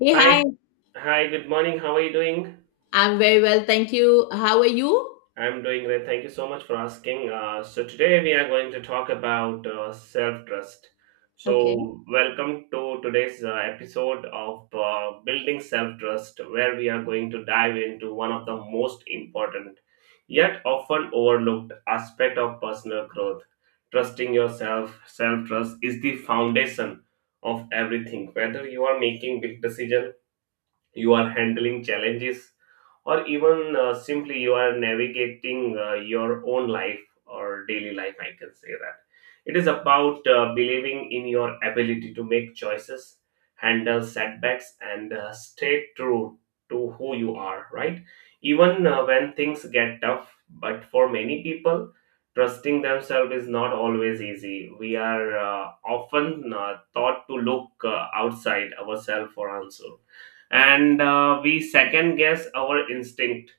Hey, Hi, hi. hi, good morning. How are you doing? I'm very well. Thank you. How are you? I'm doing great. Thank you so much for asking. So, today we are going to talk about self trust. Okay. So, welcome to today's episode of Building Self Trust, where we are going to dive into one of the most important yet often overlooked aspect of personal growth. Trusting yourself, self trust is the foundation of everything, whether you are making big decisions, you are handling challenges, or even simply you are navigating your own life or daily life, I can say that. It is about believing in your ability to make choices, handle setbacks, and stay true to who you are, right? Even when things get tough, but for many people, trusting themselves is not always easy. We are often taught to look outside ourselves for answer, and we second guess our instinct,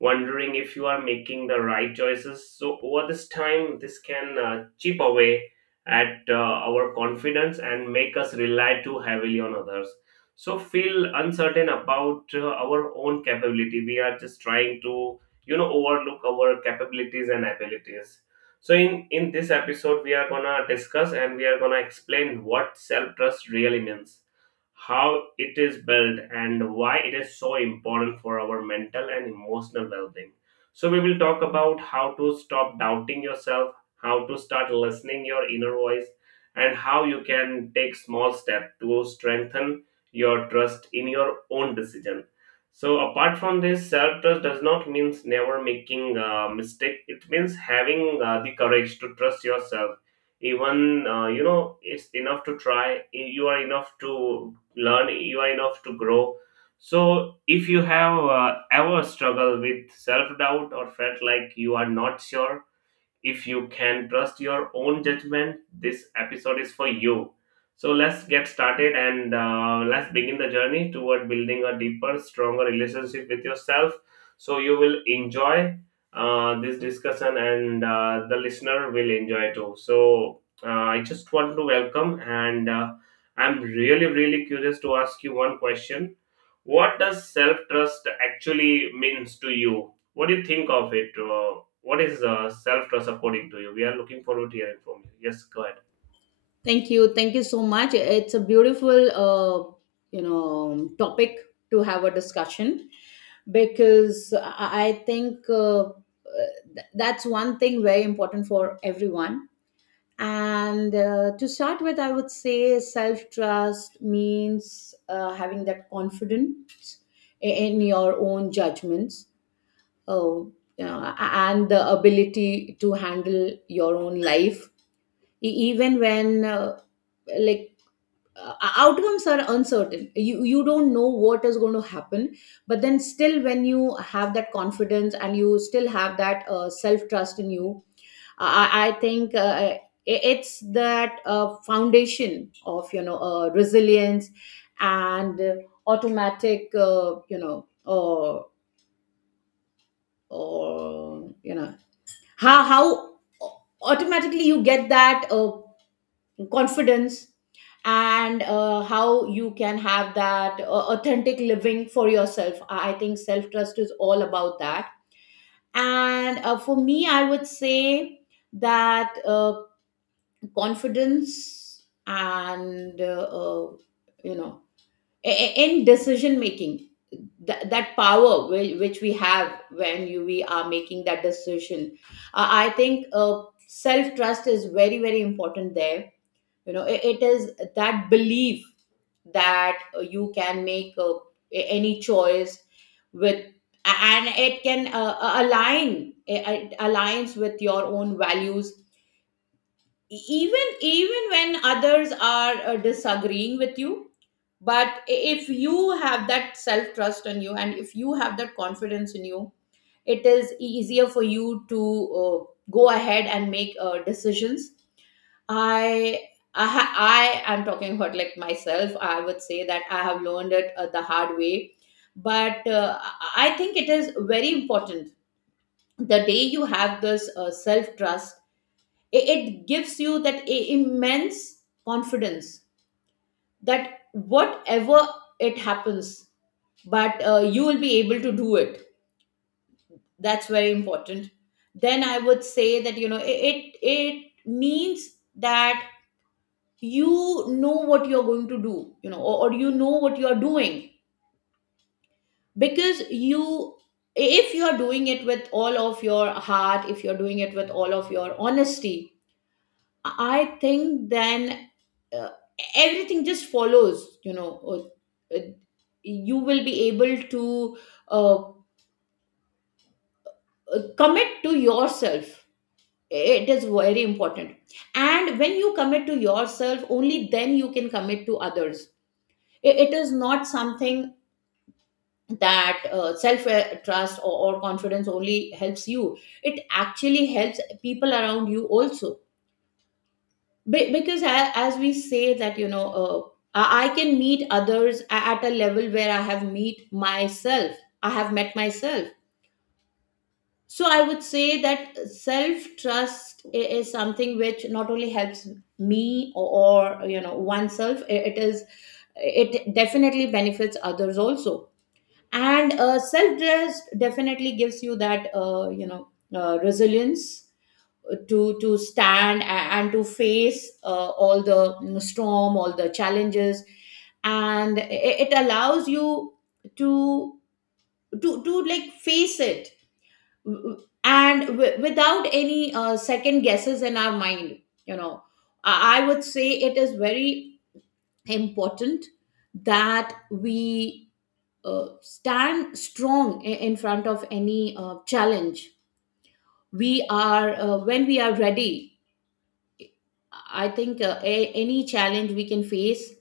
wondering if you are making the right choices. So over this time, this can chip away at our confidence and make us rely too heavily on others, so feel uncertain about our own capability. We are just trying to overlook our capabilities and abilities. So in this episode, we are gonna discuss and we are gonna explain what self trust really means, how it is built, and why it is so important for our mental and emotional well-being. So we will talk about how to stop doubting yourself, how to start listening your inner voice, and how you can take small steps to strengthen your trust in your own decision. So apart from this, self-trust does not mean never making a mistake. It means having the courage to trust yourself, even you know it's enough to try, you are enough to learn, even enough to grow. So, if you have ever struggled with self doubt or felt like you are not sure if you can trust your own judgment, this episode is for you. So let's get started, and let's begin the journey toward building a deeper, stronger relationship with yourself. So you will enjoy this discussion, and the listener will enjoy too. So I just want to welcome, and I'm really, really curious to ask you one question: what does self trust actually means to you? What do you think of it? What is self trust according to you? We are looking forward to hearing from you. Yes, go ahead. Thank you. Thank you so much. It's a beautiful, topic to have a discussion, because I think that's one thing very important for everyone. And to start with, I would say self trust means having that confidence in your own judgments, oh, and the ability to handle your own life, even when like, outcomes are uncertain. You don't know what is going to happen, but then still, when you have that confidence and you still have that self trust in you, I think. I- it's that foundation of resilience, and automatic, or how uh, automatically you get that confidence, and how you can have that authentic living for yourself. I think self trust is all about that. And for me, I would say that confidence, and you know in decision making, that power which we have when we are making that decision, I think self trust is very, very important there. It is that belief that you can make any choice with, and it can, align it it aligns with your own values, even when others are disagreeing with you. But if you have that self trust in you and if you have that confidence in you, it is easier for you to uh, go ahead and make decisions. i I am talking about, like, myself. I would say that I have learned it the hard way, but I think it is very important. The day you have this self trust, it gives you that immense confidence that whatever it happens, but you will be able to do it. That's very important. Then I would say that, it means that you know what you're going to do. Or, you know what you're doing, because you if you are doing it with all of your heart, if you're doing it with all of your honesty, I think then, uh, everything just follows, you know. uh, uh, You will be able to uh, commit to yourself. It is very important. And when you commit to yourself, only then you can commit to others. It is not something that self trust or confidence only helps you, it actually helps people around you also. As we say that, I can meet others at a level where I have met myself. So I would say that self trust is something which not only helps me, or, oneself, it definitely benefits others also. And self trust definitely gives you that resilience to stand, and to face all the, storm, all the challenges, and it allows you to like face it, without any second guesses in our mind you know I would say it is very important that we uh, stand strong in front of any challenge. We are When we are ready, I think any challenge we can face,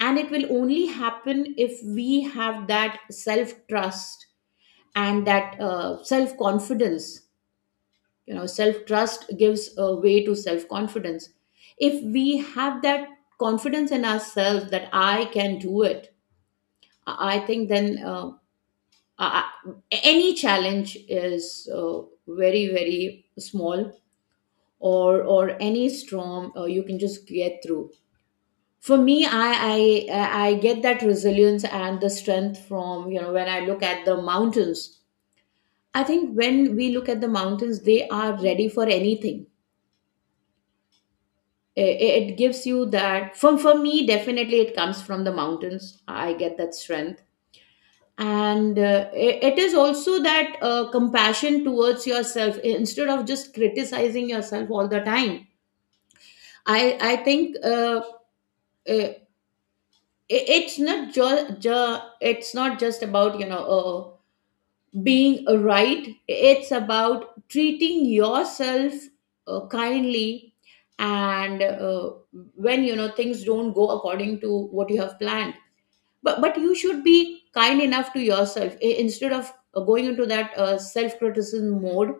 and it will only happen if we have that self trust and that self confidence. You know, self trust gives a way to self confidence. If we have that confidence in ourselves that I can do it, I think then, I, I- any challenge is very, very small, or any storm, you can just get through. For me, I get that resilience and the strength from, when I look at the mountains. I think when we look at the mountains, they are ready for anything. It gives you that. For me, definitely it comes from the mountains. I get that strength. And it is also that compassion towards yourself instead of just criticizing yourself all the time. I i think uh, it's not just about, being right. It's about treating yourself kindly, and when things don't go according to what you have planned. But you should be kind enough to yourself, instead of going into that self-criticism mode.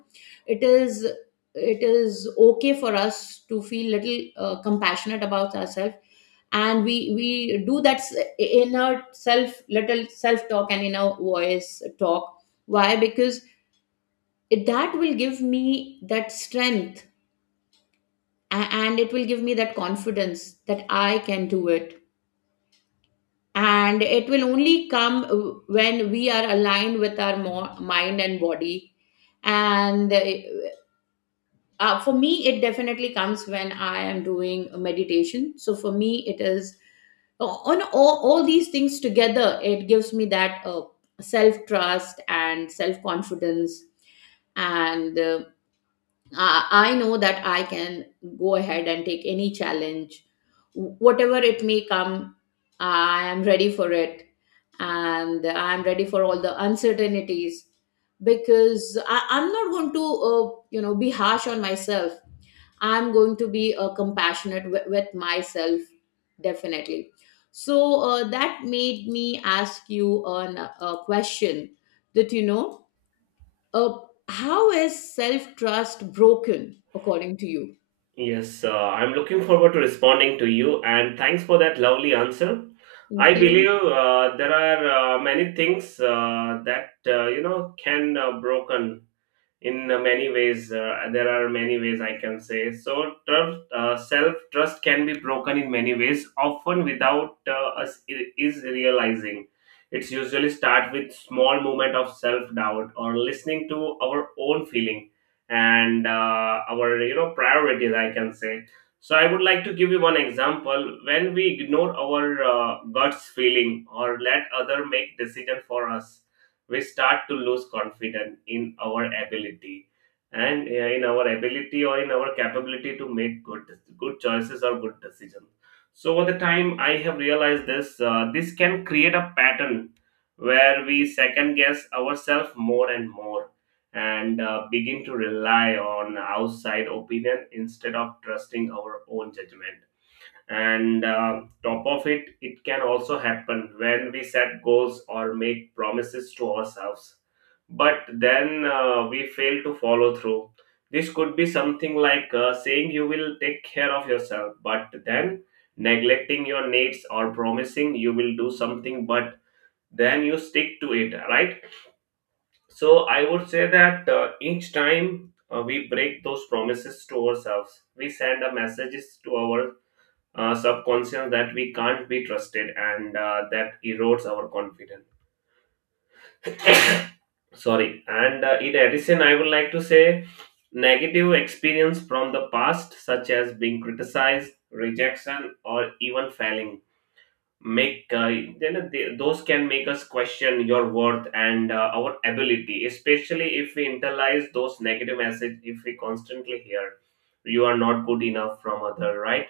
It is it is okay for us to feel little compassionate about ourselves, and we do that inner self little self talk and inner voice talk. Why? Because that will give me that strength, a- and it will give me that confidence that I can do it, and it will only come when we are aligned with our mind and body. And for me, it definitely comes when I am doing a meditation. So for me, it is, on all these things together, it gives me that self trust and self confidence. And I know that I can go ahead and take any challenge, whatever it may come, I am ready for it. And I'm ready for all the uncertainties, because I'm not going to, be harsh on myself. I'm going to be compassionate with myself, definitely. So that made me ask you a question, that, uh, how is self trust broken according to you? Yes, I'm looking forward to responding to you, and thanks for that lovely answer. I Thank you. believe there are many things that can broken in many ways. There are many ways I can say. So, self trust can be broken in many ways, often without us is realizing. It's usually start with small moment of self doubt or listening to our own feeling and our priorities, I can say. So I would like to give you one example. When we ignore our guts feeling or let other make decision for us, we start to lose confidence in our ability, and in our ability or in our capability to make good choices or good decisions. So over the time, I have realized this can create a pattern where we second guess ourselves more and more, and begin to rely on outside opinion instead of trusting our own judgment. And top of it can also happen when we set goals or make promises to ourselves, but then we fail to follow through. This could be something like saying you will take care of yourself but then neglecting your needs, or promising you will do something but then you stick to it, right? So I would say that each time we break those promises to ourselves, we send a messages to our subconscious that we can't be trusted, and that erodes our confidence. Sorry, and in addition, I would like to say negative experience from the past, such as being criticized, rejection, or even failing, make those can make us question your worth and our ability, especially if we internalize those negative messages. If we constantly hear "you are not good enough" from other, right?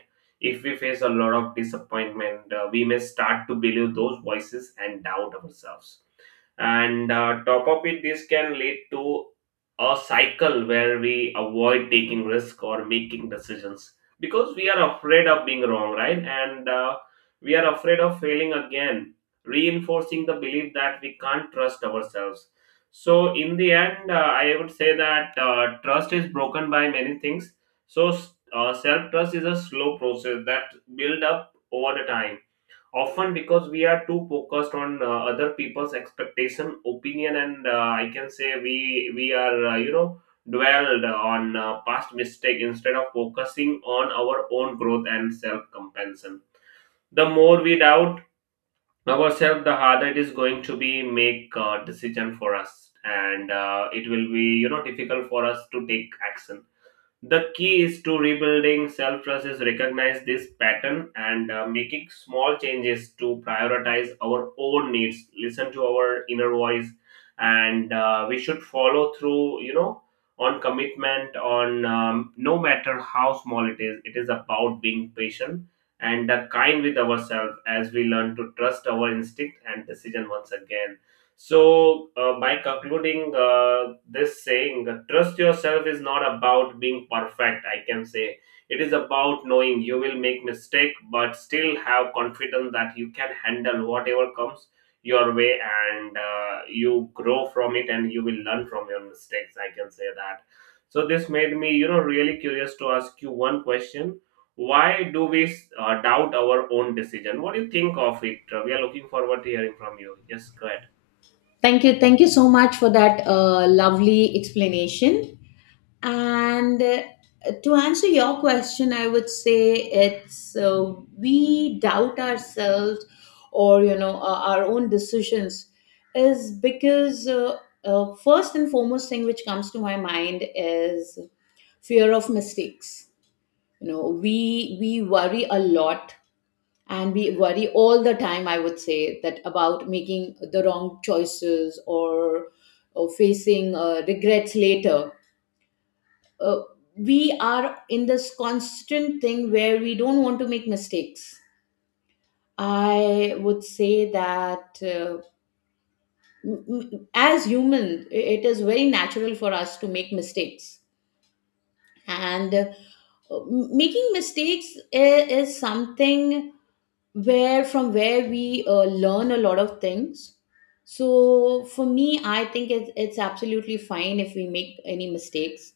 If we face a lot of disappointment, we may start to believe those voices and doubt ourselves. And top up it, this can lead to a cycle where we avoid taking risk or making decisions, because we are afraid of being wrong, right? And we are afraid of failing again, reinforcing the belief that we can't trust ourselves. So in the end, I would say that trust is broken by many things. So self trust is a slow process that build up over the time, often because we are too focused on other people's expectation, opinion, and I can say we are dwelled on past mistake instead of focusing on our own growth and self compassion. The more we doubt ourselves, the harder it is going to be make a decision for us, and it will be difficult for us to take action. The key is to rebuilding self trust is recognize this pattern, and making small changes to prioritize our own needs, listen to our inner voice, and we should follow through. You know, on commitment, on no matter how small it is. It is about being patient and kind with ourselves as we learn to trust our instinct and decision once again. So, by concluding this saying, trust yourself is not about being perfect, I can say. It is about knowing you will make mistake, but still have confidence that you can handle whatever comes your way, and you grow from it, and you will learn from your mistakes, I can say that. So, this made me really curious to ask you one question. Why do we doubt our own decision? What do you think of it? We are looking forward to hearing from you. Yes, go ahead. Thank you. Thank you so much for that lovely explanation. And to answer your question, I would say it's, we doubt ourselves, or our own decisions, is because first and foremost thing which comes to my mind is fear of mistakes. You know, we worry a lot, and we worry all the time. I would say that, about making the wrong choices, or facing regrets later. uh, we are in this constant thing where we don't want to make mistakes. I would say that, as human, it is very natural for us to make mistakes, and making mistakes is something, where from where we learn a lot of things. So for me, I think it's absolutely fine if we make any mistakes.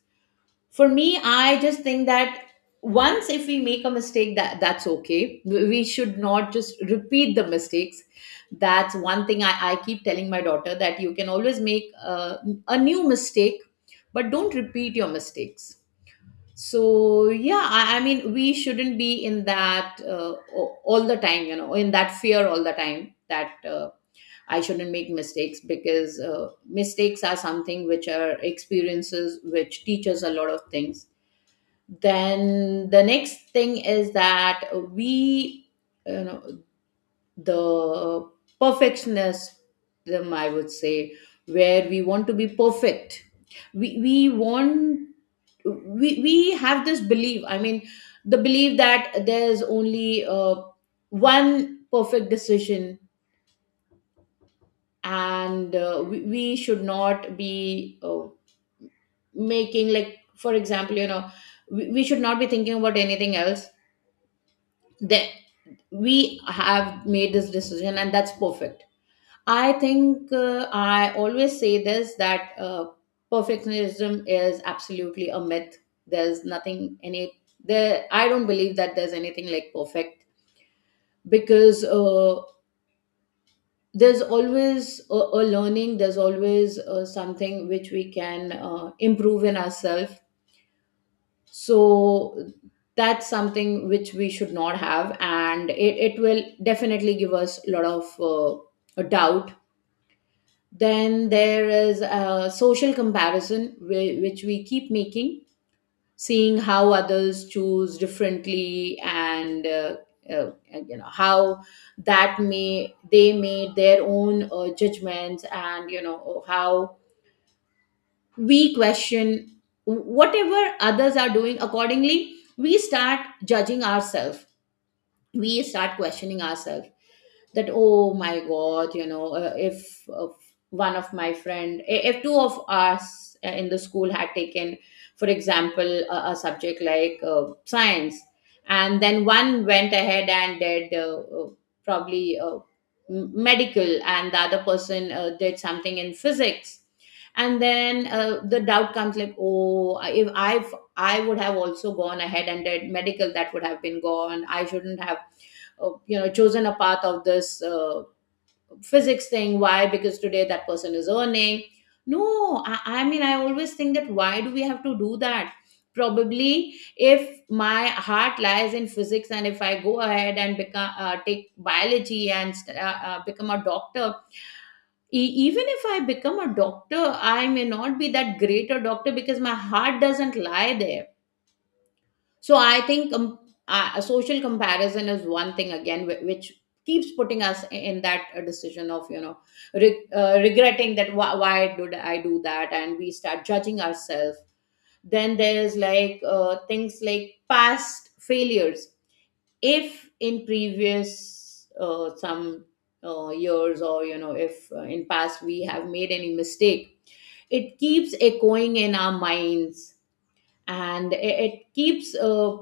For me, I just think that, once if we make a mistake, that's okay, we should not just repeat the mistakes. That's one thing I keep telling my daughter, that you can always make a new mistake, but don't repeat your mistakes. So, yeah, I mean, we shouldn't be in that, all the time, you know, in that fear all the time, that I shouldn't make mistakes, because mistakes are something which are experiences which teach us a lot of things. Then the next thing is that, we you know the perfectionism, I would say, where we want to be perfect. we we want we have this belief, I mean, the belief that there's only one perfect decision, and we should not be making, like, for example, we should not be thinking about anything else. We have made this decision and that's perfect. I think, I always say this, that perfectionism is absolutely a myth. There's nothing any there I don't believe that there's anything like perfect, because there's always a learning, there's always something which we can improve in ourselves. So that's something which we should not have, and it will definitely give us a lot of doubt. Then there is a social comparison which we keep making, seeing how others choose differently, and you know, how that may they made their own judgments, and you know how we question. Whatever others are doing, accordingly we start judging ourselves, we start questioning ourselves, that, oh my god, if one of my friend I- if two of us, in the school, had taken, for example, a subject like, science, and then one went ahead and did, probably, medical, and the other person did something in physics. And then the doubt comes like, oh, if I I would have also gone ahead and did medical, that would have been gone, I shouldn't have chosen a path of this physics thing. Why? Because today that person is earning. No, I mean, I always think that, why do we have to do that? Probably if my heart lies in physics And if I go ahead and become take biology and become a doctor, even if I become a doctor I may not be that great a doctor because my heart doesn't lie there. So I think a social comparison is one thing, again, which keeps putting us in that decision of regretting that why did I do that, and we start judging ourselves. Then there's like things like past failures. If in previous some years, or you know, if in past we have made any mistake, it keeps echoing in our minds and it keeps uh,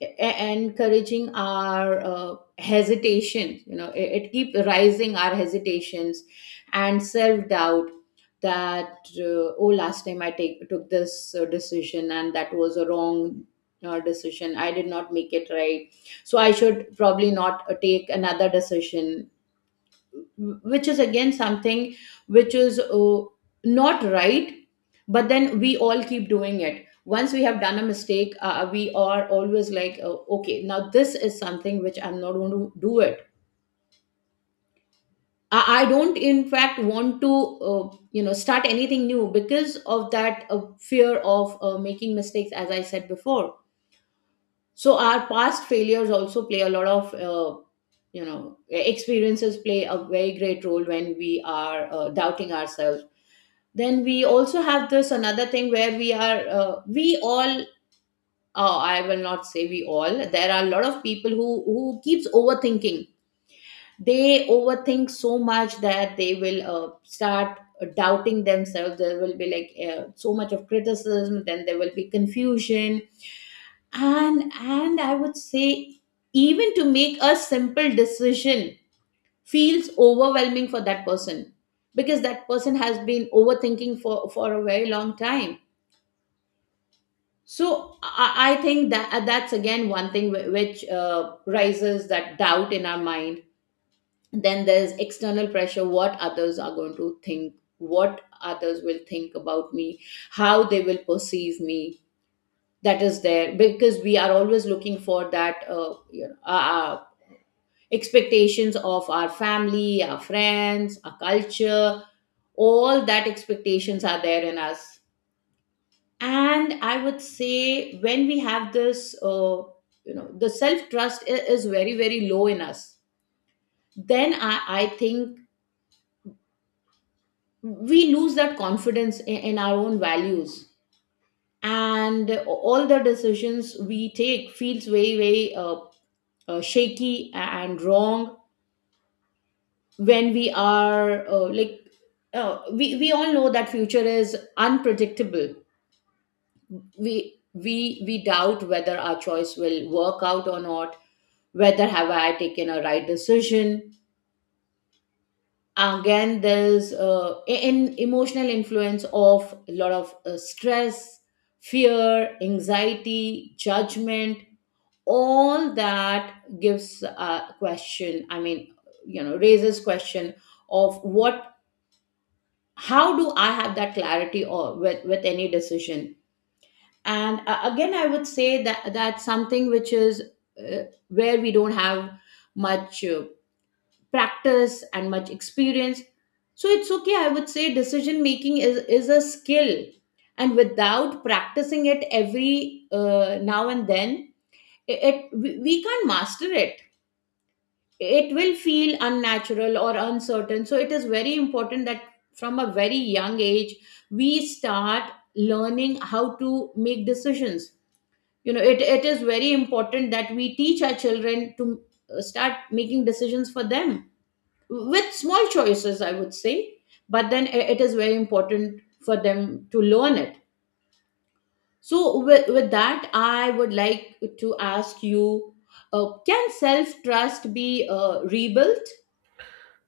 e- encouraging our hesitation. You know, it keep rising our hesitations and self-doubt, that oh, last time I took this decision and that was a wrong decision, I did not make it right, so I should probably not take another decision which is again something which is not right. But then we all keep doing it. Once we have done a mistake, we are always like, okay, now this is something which I'm not going to do it. I don't in fact want to start anything new because of that fear of making mistakes, as I said before. So our past failures also play a lot of experiences play a very great role when we are doubting ourselves. Then we also have this another thing where we are we all, I will not say we all, there are a lot of people who keeps overthinking. They overthink so much that they will start doubting themselves. There will be like so much of criticism, then there will be confusion, and and I would say even to make a simple decision feels overwhelming for that person, because that person has been overthinking for a very long time. So I think that that's again one thing which raises that doubt in our mind. Then there's external pressure: what others are going to think, what others will think about me, how they will perceive me. That is there because we are always looking for that, expectations of our family, our friends, our culture. All that expectations are there in us, and I would say when we have this, the self trust is very very low in us, then i think we lose that confidence in our own values, and all the decisions we take feels very very shaky and wrong. When we are like, we all know that future is unpredictable. We we doubt whether our choice will work out or not, whether have I taken a right decision. Again, there's an emotional influence of a lot of stress, fear, anxiety, judgment, all that gives a question, I mean, you know, raises question of what, how do I have that clarity or with any decision. And again, I would say that that's something which is uh, where we don't have much practice and much experience. So it's okay, I would say decision making is a skill, and without practicing it every now and then, it we can't master it. It will feel unnatural or uncertain, so it is very important that from a very young age we start learning how to make decisions. You know, it is very important that we teach our children to start making decisions for them, with small choices, I would say. But then it is very important for them to learn it. So with that, I would like to ask you, can self-trust be rebuilt?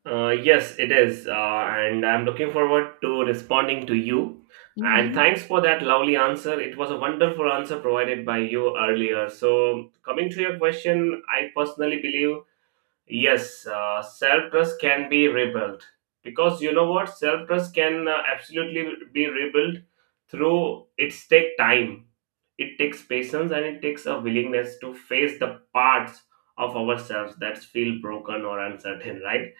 Yes, it is. And I'm looking forward to responding to you. And Hmm. thanks for that lovely answer. It was a wonderful answer provided by you earlier. So, coming to your question, I personally believe yes, self trust can be rebuilt, because you know what? Self trust can absolutely be rebuilt through it's take time, it takes patience, and it takes a willingness to face the parts of ourselves that feel broken or uncertain, right?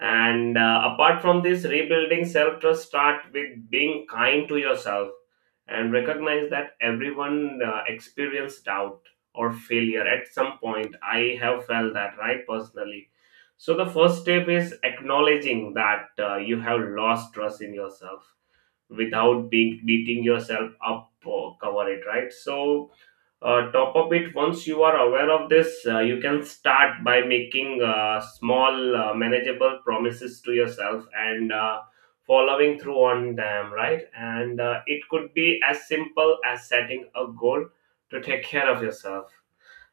And apart from this, rebuilding self trust start with being kind to yourself and recognize that everyone experience doubt or failure at some point. I have felt that right personally. So the first step is acknowledging that you have lost trust in yourself without being beating yourself up or cover it, right? So top up it, once you are aware of this, you can start by making small manageable promises to yourself and following through on them, right? And it could be as simple as setting a goal to take care of yourself,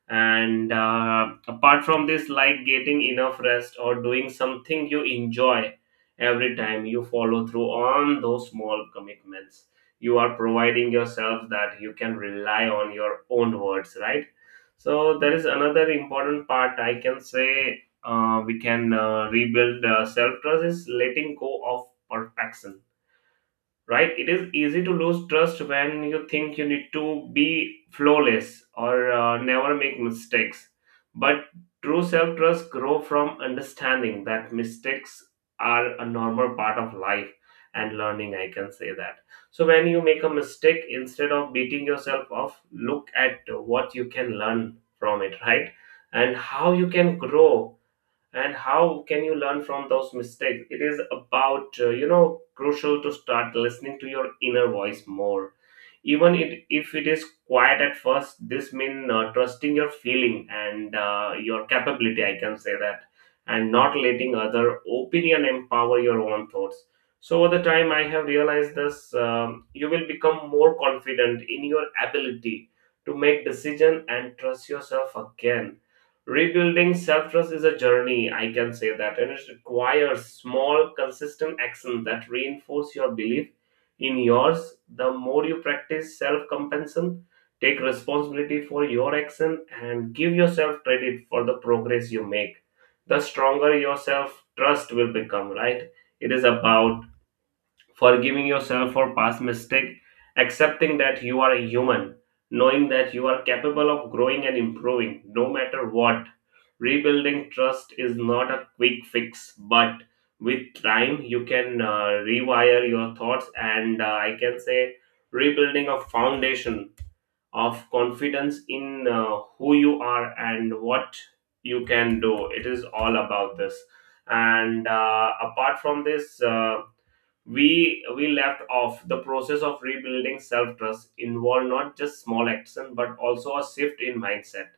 and apart from this, like getting enough rest or doing something you enjoy. Every time you follow through on those small commitments, you are providing yourself that you can rely on your own words, right? So there is another important part, I can say we can rebuild self trust, is letting go of perfection, right? It is easy to lose trust when you think you need to be flawless or never make mistakes. But true self trust grow from understanding that mistakes are a normal part of life and learning, I can say that. So when you make a mistake, instead of beating yourself off, look at what you can learn from it, right? And how you can grow, and how can you learn from those mistakes. It is about crucial to start listening to your inner voice more, even if it is quiet at first. This means trusting your feeling and your capability, I can say that. And not letting other opinion empower your own thoughts. So over the time, I have realized this you will become more confident in your ability to make decision and trust yourself again. Rebuilding self-trust is a journey, I can say that, and it requires small consistent action that reinforce your belief in yours. The more you practice self compassion, take responsibility for your action, and give yourself credit for the progress you make, the stronger your self trust will become, right? It is about forgiving yourself for past mistake, accepting that you are a human, knowing that you are capable of growing and improving no matter what. Rebuilding trust is not a quick fix, but with time you can rewire your thoughts, and I can say rebuilding a foundation of confidence in who you are and what you can do. It is all about this. And apart from this, we left off the process of rebuilding self-trust involved not just small action but also a shift in mindset.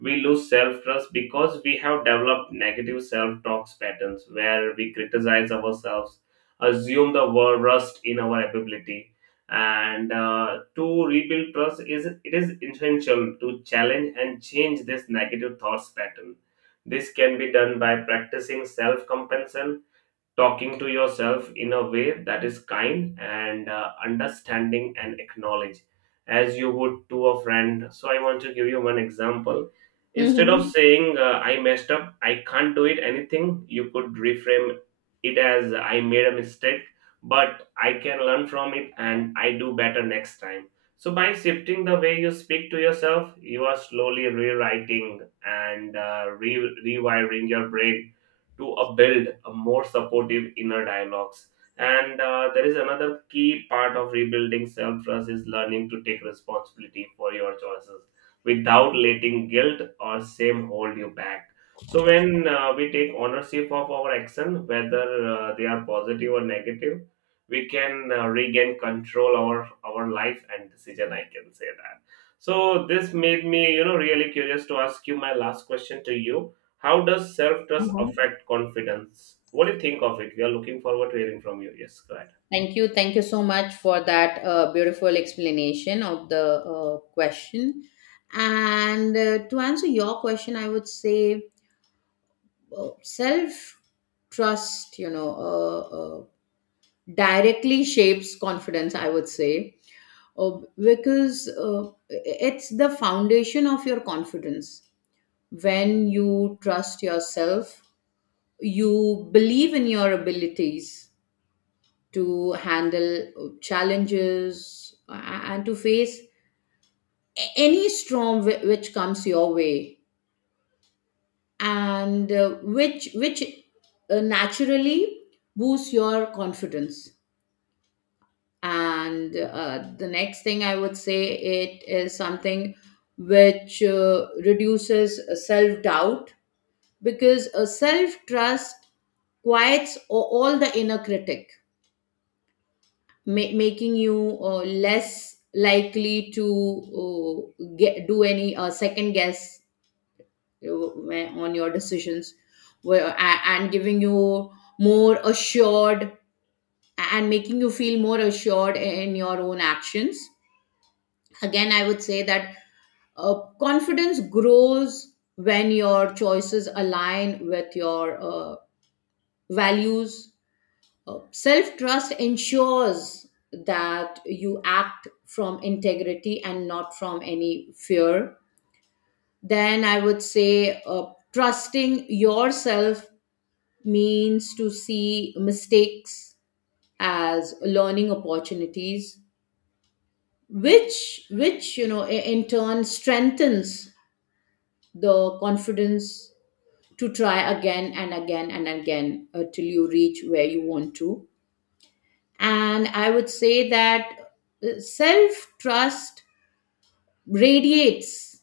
We lose self-trust because we have developed negative self-talk patterns where we criticize ourselves, assume the worst in our ability, and to rebuild trust is, it is essential to challenge and change this negative thoughts pattern. This can be done by practicing self-compassion, talking to yourself in a way that is kind and understanding and acknowledge as you would to a friend. So I want to give you one example. Instead of Hmm. saying "I messed up, I can't do it anything," you could reframe it as "I made a mistake, but I can learn from it and I do better next time." So by shifting the way you speak to yourself, you are slowly rewriting and rewiring your brain to build a more supportive inner dialogues. And there is another key part of rebuilding self trust is learning to take responsibility for your choices without letting guilt or shame hold you back. So when we take ownership of our action, whether they are positive or negative, we can regain control over our life and decision, I can say that. So this made me really curious to ask you my last question to you: how does self trust affect confidence? What do you think of it? We are looking forward to hearing from you. Yes, go ahead. Thank you. Thank you so much for that beautiful explanation of the question. And to answer your question, I would say self trust, you know, directly shapes confidence, I would say, uh, because it's the foundation of your confidence. When you trust yourself, you believe in your abilities to handle challenges and to face any storm which comes your way, and which naturally boosts your confidence. And the next thing I would say, it is something which reduces self doubt, because self trust quiets all the inner critic, making you less likely to do any second guess on your decisions, and giving you more assured, and making you feel more assured in your own actions. Again, I would say that confidence grows when your choices align with your values. Self trust ensures that you act from integrity and not from any fear. Then I would say trusting yourself means to see mistakes as learning opportunities, which you know in turn strengthens the confidence to try again and again and again, till you reach where you want to. And I would say that self trust radiates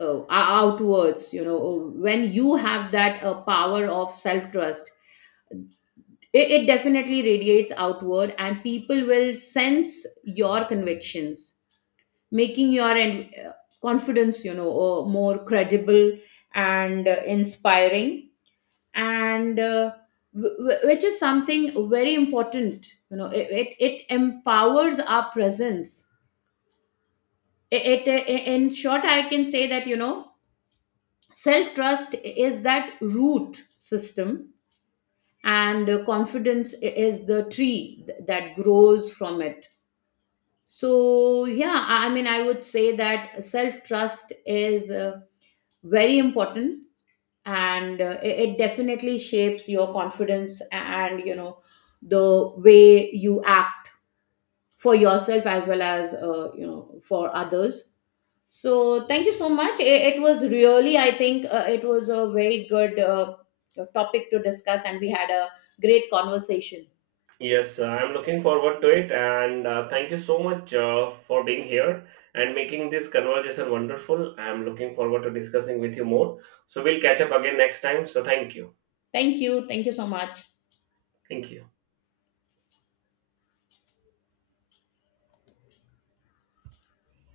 outwards. You know, when you have that power of self trust, it definitely radiates outward, and people will sense your convictions, making your confidence, you know, more credible and inspiring, and which is something very important. You know, it empowers our presence. It in short, I can say that, you know, self trust is that root system, and confidence is the tree that grows from it. So yeah, I mean, I would say that self trust is very important, and it definitely shapes your confidence, and you know, the way you act for yourself as well as for others. So thank you so much. It was really, I think, it was a very good topic to discuss, and we had a great conversation. Yes, I'm looking forward to it, and thank you so much for being here and making this conversation wonderful. I'm looking forward to discussing with you more. So we'll catch up again next time. So thank you. Thank you. Thank you so much. Thank you.